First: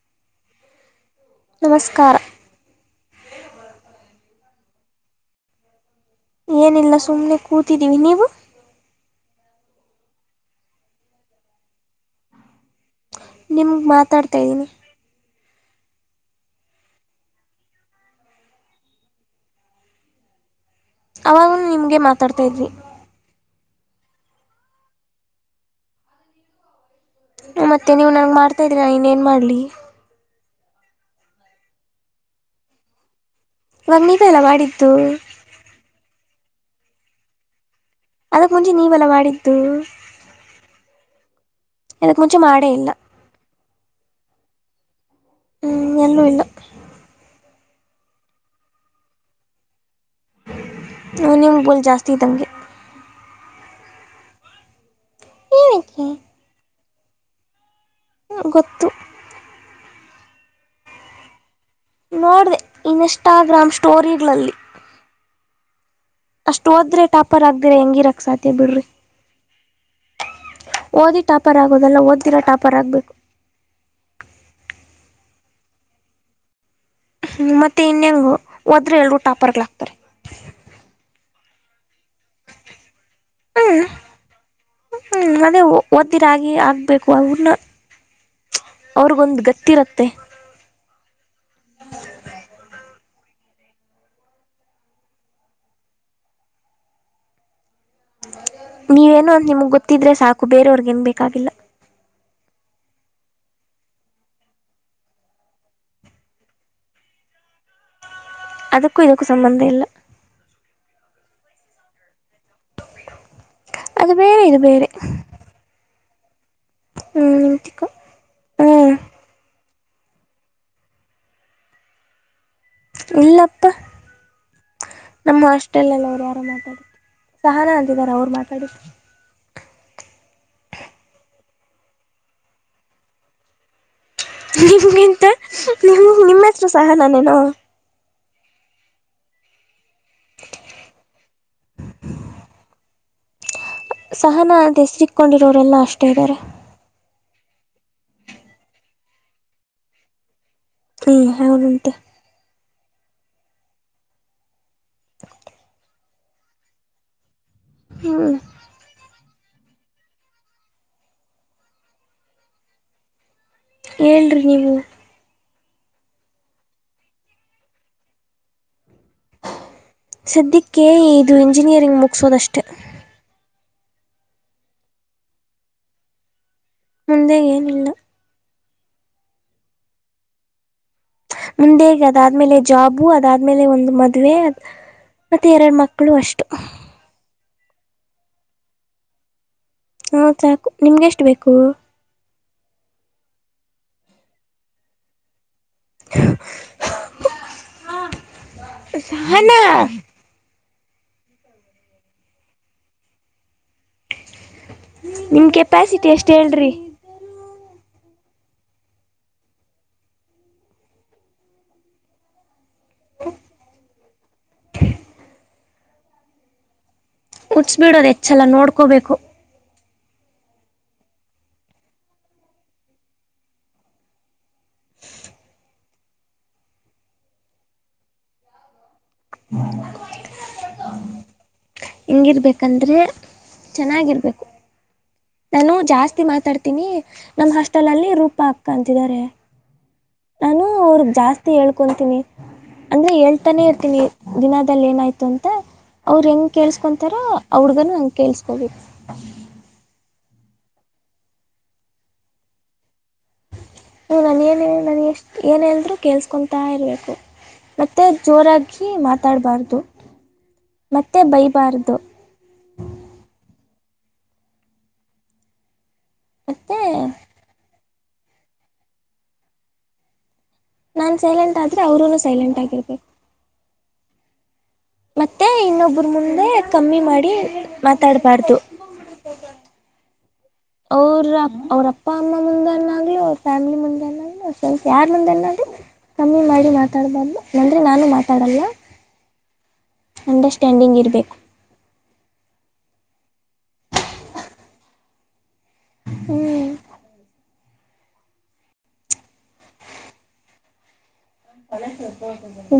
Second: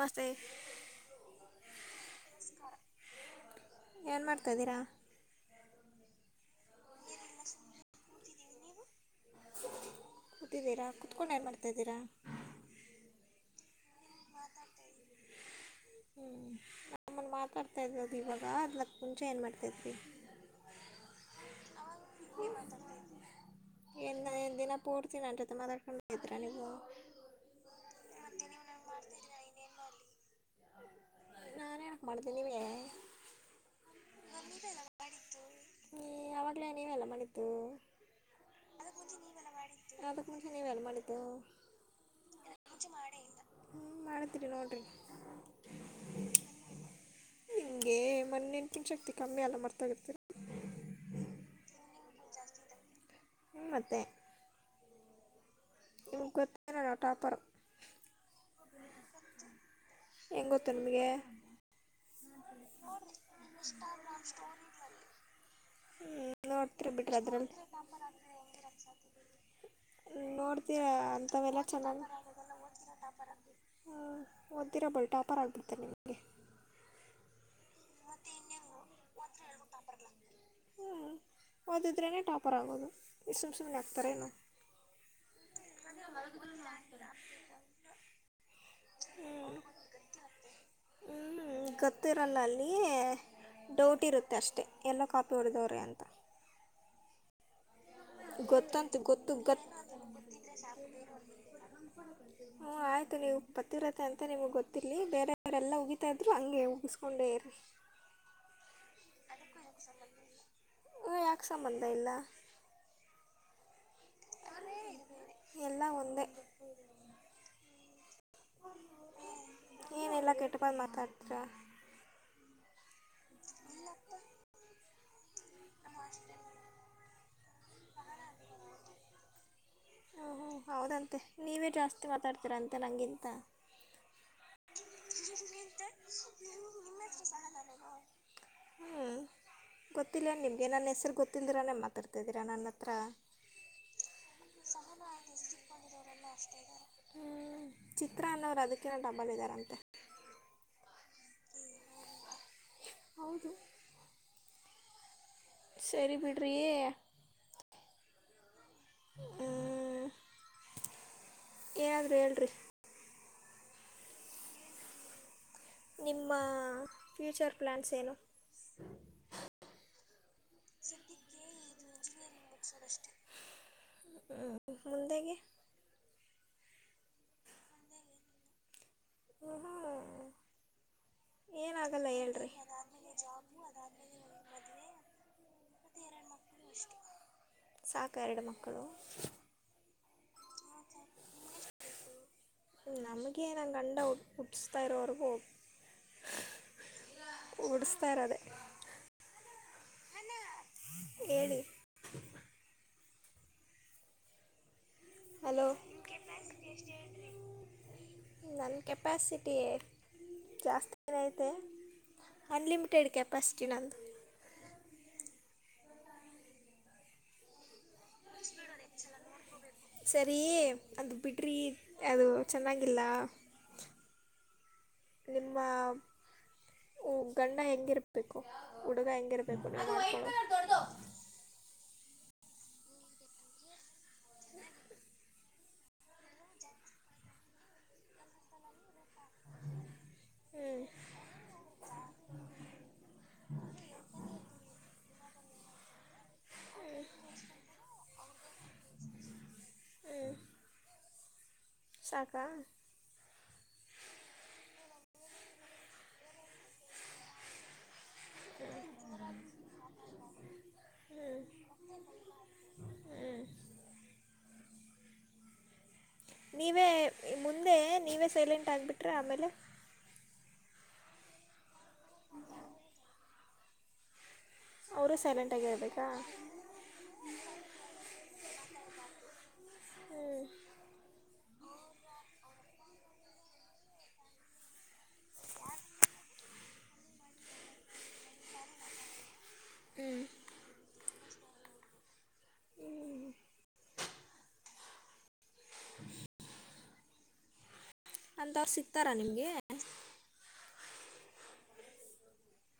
ಮಸ್ೆ ನಮಸ್ಕಾರ ಏನ್ ಮಾಡ್ತಾಿದ್ದೀರಾ ಏನಿಲ್ಲ ಸುಮ್ನೆ ಕೂತಿದ್ದೀವಿ ನೀವು ಕತಿದ್ದೀರಾ ಕುತ್ಕೊಂಡು ಏನ್ ಮಾಡ್ತಾಿದ್ದೀರಾ ನಿಮಗೆ ಮಾತಾಡ್ತಾ ಇದ್ದೀನಿ ಹ್ಮ್ ನಮ್ಮನ್ ಮಾತಾಡ್ತಾ ಇದ್ದು ಇವಾಗ ಅದ್ಲಕ್ ಮುಂಚೆ ಏನ್ ಮಾಡ್ತೈತ್ವಿ ಅವಾಗೂ ನಿಮಗೆ ಮಾತಾಡ್ತಾ ಇದ್ವಿ ನ್ನ್ ದಿನ ಪೂರ್ತೀನ ಅಂಟೊತೆ ಮಾತಾಡ್ಕೊಂಡ್ ಇದ ನೀವು ಮತ್ತೆ ನೀವ್ ನನ್ಗೆ ಮಾಡ್ತಾ ಇದರಾ ಇನ್ೇನ್ ಮಾಡ್ಲಿ ನ ಹೇಳಕ್ ಮಾಡತೀಿ ನೀವ ಇವಾಗ ನೀವೆಲ್ಲ ಮಾಡಿದ್ದು ಇಲ ನೀ ಎಲ್ಲ ಮಣಿತ್ತುು ಅದಕ್ಕ ಮುಂಚೆ ನೀವೆಲ್ಲ ಮಾಡಿದ್ದು ಅದಕ್ಕೆ ಮುಂಚೆ ನೀವೆಲ್ಲ ಮಾಡಿದ್ದು ಇದಕ್ ಮುಂಚೆ ಮಾಡೇ ಇಲ್ಲ ಹ್ಮ ಮಾಡಿದರಿ ನೋಡ್ರಿ ಹ್ಮ್ ನ್ನು ಇಲ್ಲ ಹಿಂಗೆ ಮನೆೆನ್ಪನ್ ಶಕ್ತಿ ಕಮ್ಮಿ ಎಲ್ಲ ಮರ್ತ ಇರ್ತರ ನಿಯಮಗಲ್ ಜಾಸ್ತಿ ಇದ ತಂಗೆ ಹ ಮತ್ತ ಈಏಕ್ಕೆ ನ ಟಾಪರ್ ಗೊತ್ತು ಎಂಗೊ ತರುಮಿಗೆ ನೋಡ್ರೆ ಇನ್ಸ್ಟಾಗ್ರಾಮ್ ಸ್ಟೋರಿಗಳಲ್ಲಿ ಅಷ್ಟ್ ನೋಡ್ತೀರಿ ಹೋದ್ರೆ ಬಿಡ್ರಿ ಟಾಪರ್ ಅದರಲ್ಲಿ ಆಗದ್ರೆ ಹೆಂಗಿರಕ್ ಸಾಥ ಬಿಡ್ರಿ ಓದಿ ಟಾಪರ್ ಅಂತಲ್ಲ ಚ ಆಗೋದಲ್ಲ ಓದ್ದಿರೋ ಟಾಪರ್ ಆಗಬೇಕು ಓದ್ದಿರ ಬಟ ಪರ ಆಗ್ ಬಿಡ್ತೆ ನಿಮಗೆ ಹ್ಮ ಮತ್ತೆ ಇನ್ಯಂಗ ಹೋದ್ರೆ ಎಲ್ರರು ಟಾಪರ್ಗಳಾಗಕ್ತಾರೆ ಓದಿದ್ರೆೇ ಟಾಪರ್ ಆಗೋದು ಈ ಸುಮ ಸುಮಗೆ ಹಾಕ್ತಾರೆೇನುಾ ಮದೇ ಒಓದ್ದಿರಾಗಿೆ ಆಗ್ಬೇಕು ಅವ್ರನ್ನ ಅವ್ರಗೊಂದು್ ಗತ್ತಿರತ್ತೆ ಹ್ಮ್ ಗೊತ್ತಿರಲ್ಲ ಅಲ್ಲಿ ಡೌಟ್ ಇರುತ್ತೆ ಅಷ್ಟೇ ಎಲ್ಲೋ ಕಾಪಿ ಹೊಡೆದವ್ರಿ ಅಂತ ಗೊತ್ತಂತ ನೀವೇನೋ ಗೊತ್ತು ಅಂತ ಗೊತ್ತು ನಿಮ್ಗ್ ಗೊತ್ತಿದ್ರೆ ಸಾಕು ಬೇರೆಯವರ್ಗ ನ್ ಬೇಕಾಗಿಲ್ಲ ಹ್ಮ ಆಯ್ತು ನೀವು ಬತ್ತಿರತ್ತೆ ಅಂತ ನಿಮ್ಗೆ ಗೊತ್ತಿಲಿ ಬೇರೆಯವರೆಲ್ಲ ಉಗಿತಾ ಇದ್ರು ಹಂಗೆ ಉಗಿಸ್ಕೊಂಡೇ ಇರಿ ಅದಕ್ಕೂ ಇಕ್ಕ ಸಂಬಂಧ ಇಲ್ಲ ಹ ಯಾಕೆ ಸಂಬಂಧ ಇಲ್ಲ ಅದು ಪೇರು ಇದು ಪೇರು ಮ ಹ್ಮ್ಿಕ ಹ್ಮ್ ಏನೆಲ್ಲ ಕೆಟ್ಟ ಬಂದ ಮಾತಾಡ್ತರ ಇಲ್ಲಪ್ಪ ನಮ್ಮ ಹಾಸ್ಟೆಲಲ್ಲಿ ಅವ್ರು ವಾರ ಮಾತಾಡ ಸಹಾನ ಅಂತಿದಾರ ಅವ್ರು ಮಾತಾಡಿದ ಹಂ ಹ್ ಹೌದಂತೆ ನೀವೇ ಜಾಸ್ತಿ ಮಾತಾಡ್ತೀರಂತೆ ನಗಿಂತ ನಿಮ್ಗಿಂತ ನಿಮ್ ನಿಮ್ಮ ಹತ್ರ ಸಹ ನಾನೇನು ಹ್ಞೂ ಗೊತ್ತಿಲ್ಲ ನಿಮಗೆ ನನ್ನ ಹೆಸರು ಗೊತ್ತಿಲ್ಲದಿರೇ ಮಾತಾಡ್ತಾಿದ್ದೀರಾ ನನ್ನ ಹತ್ರ ಸಹನ ಅಂತ ಹೆಸರಿಕೊಂಡಿರೋರೆಲ್ಲಾ ಅಷ್ಟೇ ಇದ್ದಾರೆ ಹ ಚಿತ್ರ ಅನ್ನೋವರು ಅದಕ್ಕಿ ಡಬ್ಬಲ್ ಇದ್ದಾರಂತೆ ಹ್ಮ್ ಹೌದು ಆಂಟಿ ಹೌದು [unintelligible] ಸರಿ ಬಿಡ್ರಯೇ ಹ್ಮ ಹ್ಮ ಹೇಳ್ರಿ ಹೇಳ್ರಿ ಹೇಳಏ್ರ ನೀವು ನಿಮ್ಮ ಫ್ಯೂಚರ್ ಪ್ಲಾನ್ಸ್ ಏನು ಸದ್ಯಕ್ಕೆ ಇದು ಇಂಜಿನಿಯರಿಂಗ್ ಮುಗಸೋದಷ್ಟೆ ಮುಂದಗೆ ಮುಂದೆಗೆ ಏನಿಲ್ಲ ಹ ಮುಂದೆ ಅದಾದ್ಮೇಲೆ ಜಾಬು ಅದಾದ್ಮೇಲೆ ಒಂದು ಮದುವೆ ಮತ್ತೆ ಎರಡು ಮಕ್ಕಳು ಅಷ್ಟು ಸಾಹಕ ಎಡು ಮಕ್ಕಳು ಹಾ ಸಾಕು ನಿಮ್ಗೆ ಎಷ್ಟ ಬೇಕು ನಮಗೆ ನನ್ ಕಂಡ ಉಟ್ಸ್ತಾ ಇರೋವರೆಗೂ [inaudible] ಓಡಿಸ್ತಾ ಇರೋದೆ ಸಹನಾ ಎಳಿ ನಿಮ್ಮ ಹಲೋ ಕೆಪಾಸಿಟಿ ಎಷ್ಟು ಹೇಳ್ರಿ ನನ್ ಕೆಪಾಸಿಟಿಯೇ ಜಾಸ್ತಿಐತೆ ಅನ್ಲಿಮಿಟ ಟೇಡ್ ಕೆಪಾಸಿಟಿ ನದು [inaudible] ಕುಚ್ಬಿಡೋದು ಹೆಚ್ಚಲ್ಲ ನೋಡ್ಕೋಬೇಕು ಸರಿ ಅದು ಬಿಡ್ರಿ ಅದು ಚೆನ್ನಾಗಿಲ್ಲ ನಿಮ್ಮ ಗಂಡ ಹೆಂಗಿರ್ಬೇಕು ಉಡುಗ ಹೆಂಗರ ಬೇ ಕೊಡ್ಡ್ ಹಿಂಗಿರ್ಬೇಕಂದ್ರೆ ಚೆನ್ನಾಗಿರ್ಬೇಕು ನಾನು ಜಾಸ್ತಿ ಮಾತಾಡ್ತೀನಿ ನಮ ಹಾಸ್ಟೆಲ್ ಅಲ್ಲಿ ರೂಪಾ ಅಕ್ಕ ಅಂತಿದ್ದಾರೆ ನಾನು ಹ್ಞೂ ಅವ್ರಗ್ ಜಾಸ್ತಿ ಹೇಳ್ಕೊಂತೀನಿ ಅಂದ್ರೆ ಹೇಳ್ತಾನೆ ಇರ್ತೀನಿ ದಿನದಲ್ಲಿ ಏನಾಯ್ತು ಅಂತ ಮತ್ತ ಅವ್ರು ಹೆಂಗೆ ಕೇಳಿಸಕೊತಾರೋ ಹಡ್ಗನು ಹಂಗೆ ಕೇಳಿಸ್ಕೋಬೇಕು ಸಾಗಾ ಹ ನನ್ ಏನ ನನ್ ಎಷ್ಟ್ ಏನಲ್ ಕೇಲ್ಸ್ಕೊಂತಾ ಇರ್ಬೇಕು ಮತ್ತೆ ಮತ್ತೆ ಜೋರಾಗಿ ಮಾತಾಡಬಾರ್ದು ಮತ್ತೆ ಬಯಬಾರ್ದು ಮತ್ತು ನೀವೇ ಮುಂದೆ ನೀವೇ ಸೈಲೆಂಟ್ ಆಗ್ಬಿಟ್ರೆ ಆಮೇಲೆ ನಾನ್ ಸೈಲೆಂಟ್ ಆದ್ರೆ ಅವ್ರೂನು ಸೈಲೆಂಟ್ ಆಗಿರ್ಬೇಕು ಅವರು ಮತ್ತೆ ಸೈಲೆಂಟ್ ಆಗಿರಬೇಕಾ ಇನ್ನೊಬ್ಬರು ಮುಂದೆ ಕಮ್ಮಿ ಮಾಡಿ ಮಾತಾಡ್ಬಾರ್ದು [inaudible] ಅವ್ರ ಅವ್ರ ಅಪ್ಪ ಅಮ್ಮ ಮುಂದೆನ್ನಾಗ್ಲಿ ಅವ್ರ ಫ್ಯಾಮಿಲಿ ಮುಂದೆನಾಗ್ಲಿ ಅವ್ರ ಸ್ವಲ್ಂತ ಯಾರ ಮುಂದೆನಾಗ್ಲಿ ಕಮ್ಮಿ ಮಾಡಿ ಮಾತಾಡ್ಬಾರ್ದು ನಂದ್ರೆ ನಾನು ಮಾತಾಡಲ್ಲ ಅಂಡರ್ಸ್ಟ್ಯಾಂಡಿಂಗ್ ಇರ್ಬೇಕು ಹ್ಮ್ ಹ್ಮ್ ಅಂತವ್ ಸಿಗ್ತಾರಾ ನಿಮ್ಗೆ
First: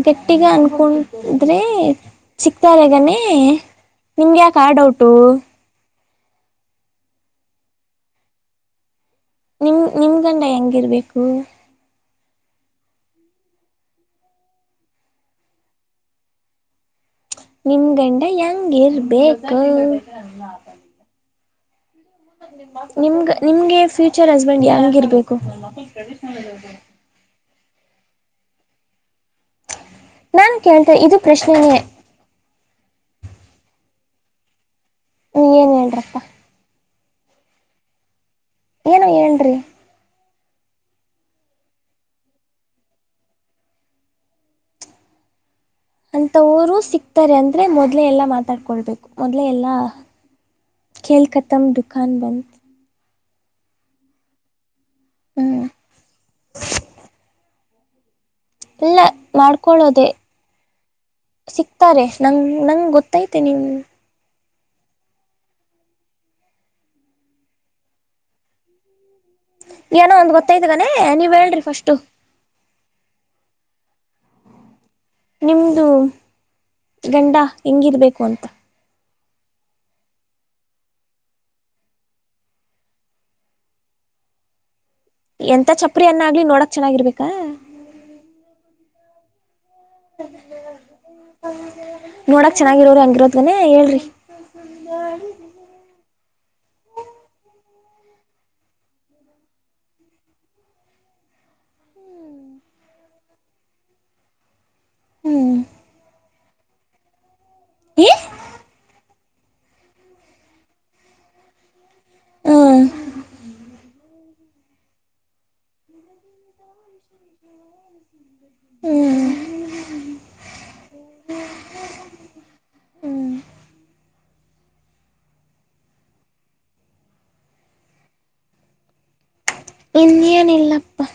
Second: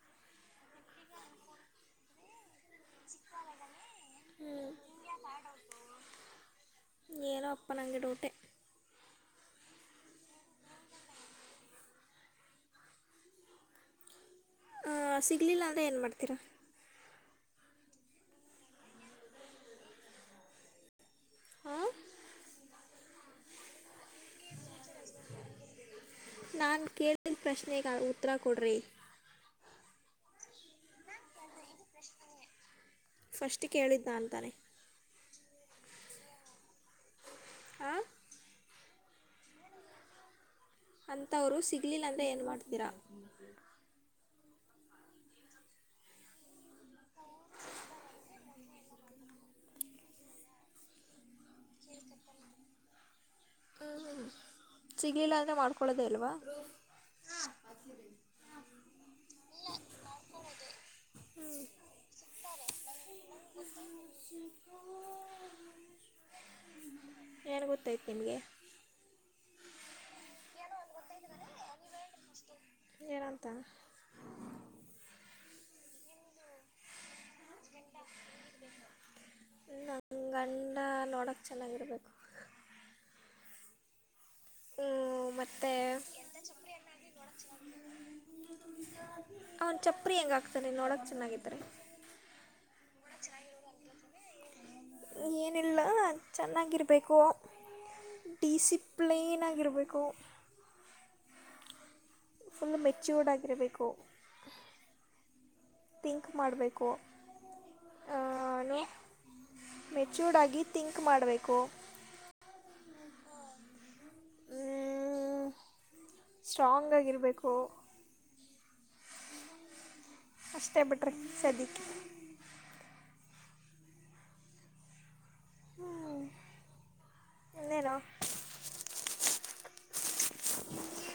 ಗಟ್ಟಗ ಅನ್ಕದ್ರಿ ಸಿಕ್ತಾರಗಾನೇ ನಿಮ್ಗೆ ಹ್ಞೂ ಯಾಕೆ ಆಡೌಟು. ಏನೋ ಅಪ್ಪ ನಂಗಡೋಊಟೆ. ನಿಮ ನಿಮ್ ಗಂಡ ಹೆಂಗಿರ್ಬೇಕು. ಸಿಗಲಿಲ್ಲ ಅಂದರೆ ಏನು ಮಾಡ್ತೀರಾ. ನಿಮ್ ಗಂಡ ಹೆಂಗಿರ್ಬೇಕು. ಹಾಂ ನಿಮ್ ನಿಮ್ಗೆ ಫ್ಯೂಚರ್ ಹಸ್ಬೆಂಡ್ ಯಂಗ ಇರ್ಬೇಕು. ನಾನು ಕೇಳಿದ ಪ್ರಶ್ನೆಗೆ ಉತ್ತರ ಕೊಡ್ರಿ. ನಾನು ಕೇಳ್ಂತ ಇದು ಪ್ರಶ್ನೆನೇ. ಫಸ್ಟ್ ಕೇಳಿದ್ದ ಅಂತಾನೆ. ನೀ ಏನ್ ಹೇಳಡರಪ್ಪ. ಹ ಏನೋ ಏನ್ರಿ ಅಂಂತವ್ರು ಸಿಗ್ಲಿಲ್ಲ ಅಂದ್ರೆ ಏನ್ ಮಾಡಾ್ತೀರ ಅಂತವರು ಸಿಕ್ತಾರೆ ಅಂದ್ರೆ ಮೊದ್ಲೆೇ ಎಲ್ಲಾ ಮಾತಾಡ್ಕೊಳ್ಬೇಕು ಮೊದ್ಲೆೇ ಎಲ್ಲಾ ಲ್ ಕತಮ ಕಾನ ಬಂದಧ ಸಿಗ್ಲಿಲ್ಲ ಅಂದ್ರೆ ಹ್ಞೂ ಮಾಡ್ಕೊಳೋದೇ ಅಲ್ವಾ ಎಲ್ಲ ಮಾಡ್ಕೊಳ್ಳೋದೆೇ ಹ್ಞೂ ಸಿಕ್ತಾರೆ ನಂಗ ನಂಗ್ ಗೊತ್ತೈತೆ ನೀವು ಏನ್ ಗೊತ್ತಾಯತ್ತು ನಿಮ್ಗೆ ಏನೋ ಒಂದ್ ಗೊತ್ತೈದ್ಗನೆೇ ನೀವ್ ಹೇಳ್ರಿ ಫಸ್ಟು ನನಂತ ನಿಮ್ದು ಗಂಡ ಹೆಂಗಿರ್ಬೇಕು ಅಂತ ನ ಗಂಡ ನೋಡೋಕ ಚೆನ್ನಾಗಿರುಬೇಕು ಎಂತ ಚಪ್ಪರಿ ಅನ್ನ ಆಗ್ಲಿ ನೋಡಕ್ ಚೆನ್ನಾಗಿರ್ಬೇಕಾ ಅವನು ಚಪ್ಪ್ರ ಹೆಂಗಾಗ್ತಾನೆ ನೋಡಕ್ ಚೆನ್ನಾಗಿತ್ತು ರ ಚೆನ್ನಾಗಿರೋರಿ ಹಂಗಿರೋದ್ನ ಹೇಳ್ರಿ ಏನಿಲ್ಲ ಚೆನ್ನಾಗಿರಬೇಕು ಡಿಸಿಪ್ಲೀನ್ ಆಗಿರಬೇಕು ಫುಲ್ ಮೆಚ್ಯೂರ್ಡ್ ಆಗಿರಬೇಕು ಹ್ಮ್ ಿಂಕ್ ಮಾಡಬೇಕು ಈ ಏನು ಮೆಚ್ಯೂರ್ಡ್ ಆಗಿ ಥಿಂಕ್ ಮಾಡಬೇಕು ಹ್ ಸ್ಟ್ರಾಂಗ್ ಆಾಗಿಿರಬೇಕು ಹ್ಮ್ ಅಷ್ಟೇ ಬಿಟ್ರೆ ಸದ್ಯಕ್ಕೆ ಹ್ಮ್ ಹ್ಮ ಅನರ ಇನ್ನಿಯನಲ್ಲಪ್ಪ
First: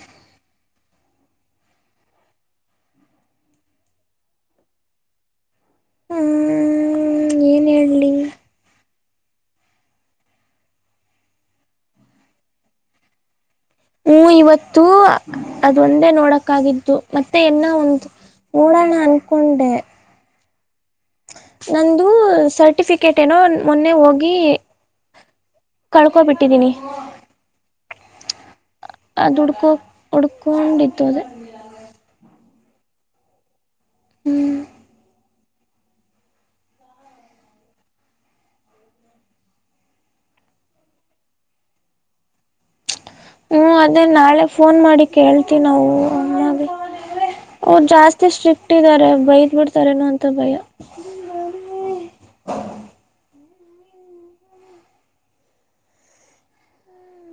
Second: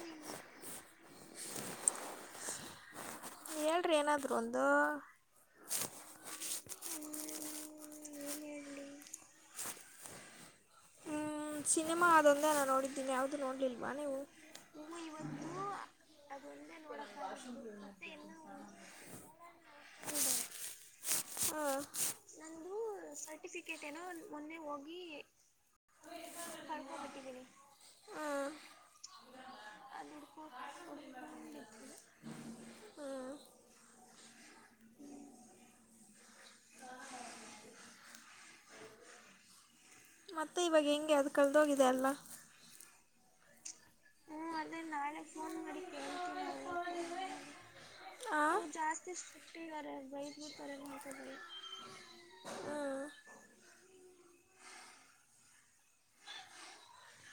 ಹೇಳ್ರಿ ಏನಾದ್ರು ಒಂದು ಹ್ಮ್ ಏನ್ ಹೇಳೇಲಿ ಹ್ಮ್ ಸಿನಿಮಾ ಅದೊಂದ ನೋಡಿದ್ದೀಿ ಯಾಾವ್ದ ನೋಡ್ಲಿಲ್ಲ ಹ್ಮ್ ಇವತ್ತು ಅದ ಒಂದೇ ನೋಡಕ್ಕಾಗಿದ್ದು ಮತ್ತೆ ಎಲ್ಲ ಒಂದು ಹಳ ಅನ್ಕೊಂಡೆ ಹೌದ ನಂದು ಸರ್ಟಿಫಿಕೇಟ್ ಏನೋ ಮೊನ್ನೆ ಹೋಗಿ ಕಳ್ಕೋಬ ಬಿಟ್ಟಿದ್ದೀನಿ ಹಾಂ ಅದು ಹುಡ್ಕೋ ಹುಡ್ಕೊಂಡತ್ತು ಅದ ಹ್ಞೂ ಹ್ಮ್ ಮತ್ತೆ ಇವಾಗ ಹೆಂಗೆ ಅದು ಕಳದೋಗಿದೆ ಅಲ್ಲ ಹ್ಮ್ ಅದೇ ನಾಳೆ ಫೋನ್ ಮಾಡಿ ಕೇಳ್ತಿ ನಾವು ಹಾಗೆ ಅವರು ಜಾಸ್ತಿ ಹಾಂ ಸ್ಟ್ರಿಕ್ಟ್ ಇದ್ದಾರೆ ಬೈದ್ ಬಿಡ್ತಾರೇನೋ ಅಂತ ಭಯ ಹ್ಮ್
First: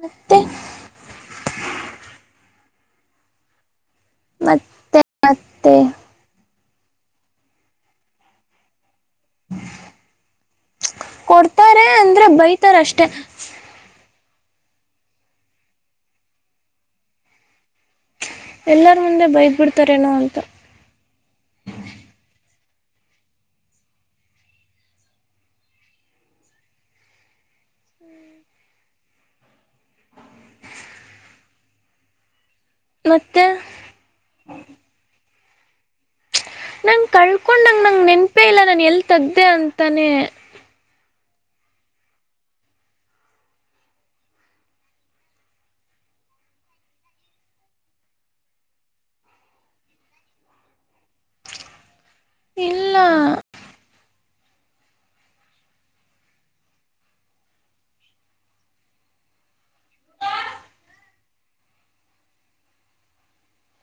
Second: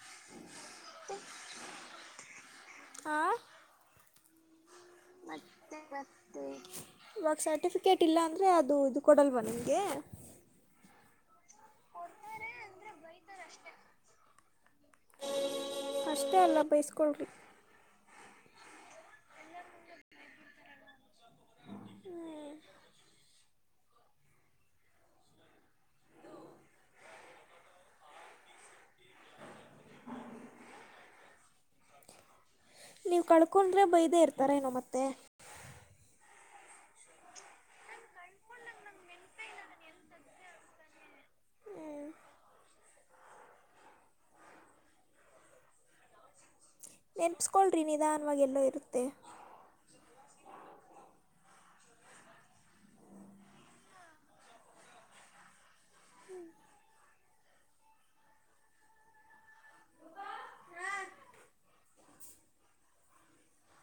ಮತ್ತೆ ಹ ಮತ್ತೆ ಮತ್ತೆ ಮ ಇವಾಗ ಸರ್ಟಿಫಿಕೇಟ್ ಇಲ್ಲ ಅಂದ್ರೆ ಅದು ಇದು ಕೊಡಲ್ವಾ ನಿಮಗೆ ಕೊಡ್ತಾರೆ ಅಂದ್ರೆ ಬೈತಾರ ಅಷ್ಟೆ ಅಷ್ಟೇ ಅಲ್ಲ ಬಯಸ್ಕೊೊಳ್ಳಿ ಎಲ್ಲಾರ ಮುಂದೆ ಬೈದ ಬಿಡ್ತಾರೇನೋ ಅಂತ ಹ [unintelligible] ನೀವ್ ಮತ್ತೆ ಕಳ್ಕೊಂಡ್ರೆ ಬೈದೆೇ ಇರ್ತಾರ ನೊ ಮತ್ತೆ ನಂಂಗ ಕಳ್ಕೊಂಡಂಗ ನಂಗ ನೆನ್ಪೆ ಇಲ್ಲ ನಾನ ಎಲ್ ತದ್ದೆ ಅಂತಾನೆ ನೆನಪಸ್್ಕೊಳ್ರಿ ನಿಧ ಅನ್ವಾಗೆಲ್ಲೋ ಇರುತ್ತೆ ಇಲ್ಲ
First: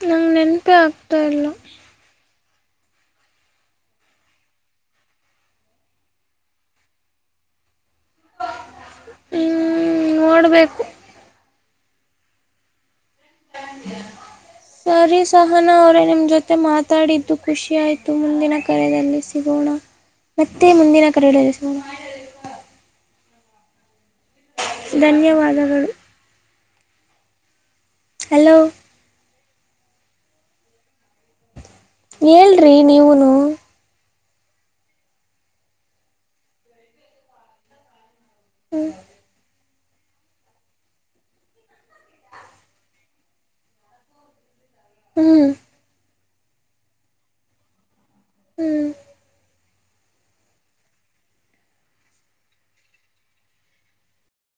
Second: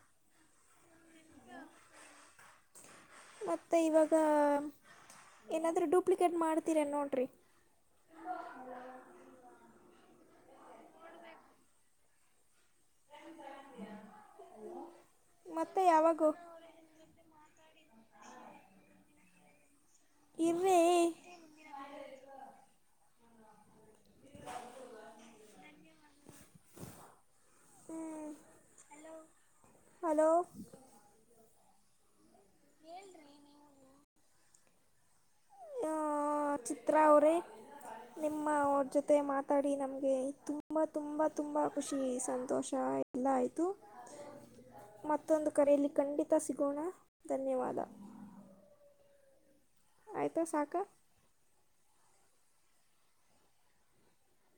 ನಂ ನೆನಪೇ ಆಗ್ತಾ ಇಲ್ಲ ಮ ಇವಾಗ ಏನಾದ್ರೂ ಡೂಪ್ಲಿಕೇಟ್ ಮಾಡ್ತೀರ ನೋಡ್ರಿ ಹ್ಮ್ ನೋಡ್ಬೇಕು ಹ ಸರಿ ಸಹನ ಮತ್ತೆ ಅವ್ರೇ ನಿಮ್ ಯಾವಾಗೋ ಜೊತೆ ಮಾತಾಡಿದ್ದು ಖುಷಿ ಆಯ್ತು ಮುಂದಿನ ಕರೆದಲ್ಲಿ ಸಿಗೋಣ ಮತ್ತೆ ಇರ್ರಿ ಮುಂದಿನ ಕರಡ ಸಿಗೋಣ ಹ್ಮ ಧನ್ಯವಾದಗಳು ಹಲೋ ಹಲೋ ಹೇಳಏ್ರಿ ನೀವುನು ಆ ಚಿತ್ರ ಅವರೇ ನಿಮ್ಮ ಅವ್ರ ಹ್ಞೂ ಜೊತೆ ಮಾತಾಡಿ ನಮ್ಗೆ ತುಂಬಾ ತುಂಬಾ ತುಂಬಾ ಖುಷಿ ಸಂತೋಷ ಎಲ್ಲ ಆಯ್ತು ಹ್ಞೂ ಮತ್ತೊಂದು ಕರೆಯಲ್ಲಿ ಖಂಡಿತ ಸಿಗೋಣ ಧನ್ಯವಾದ ಹ್ಮ್ ಆಯ್ತಾ ಸಾಕ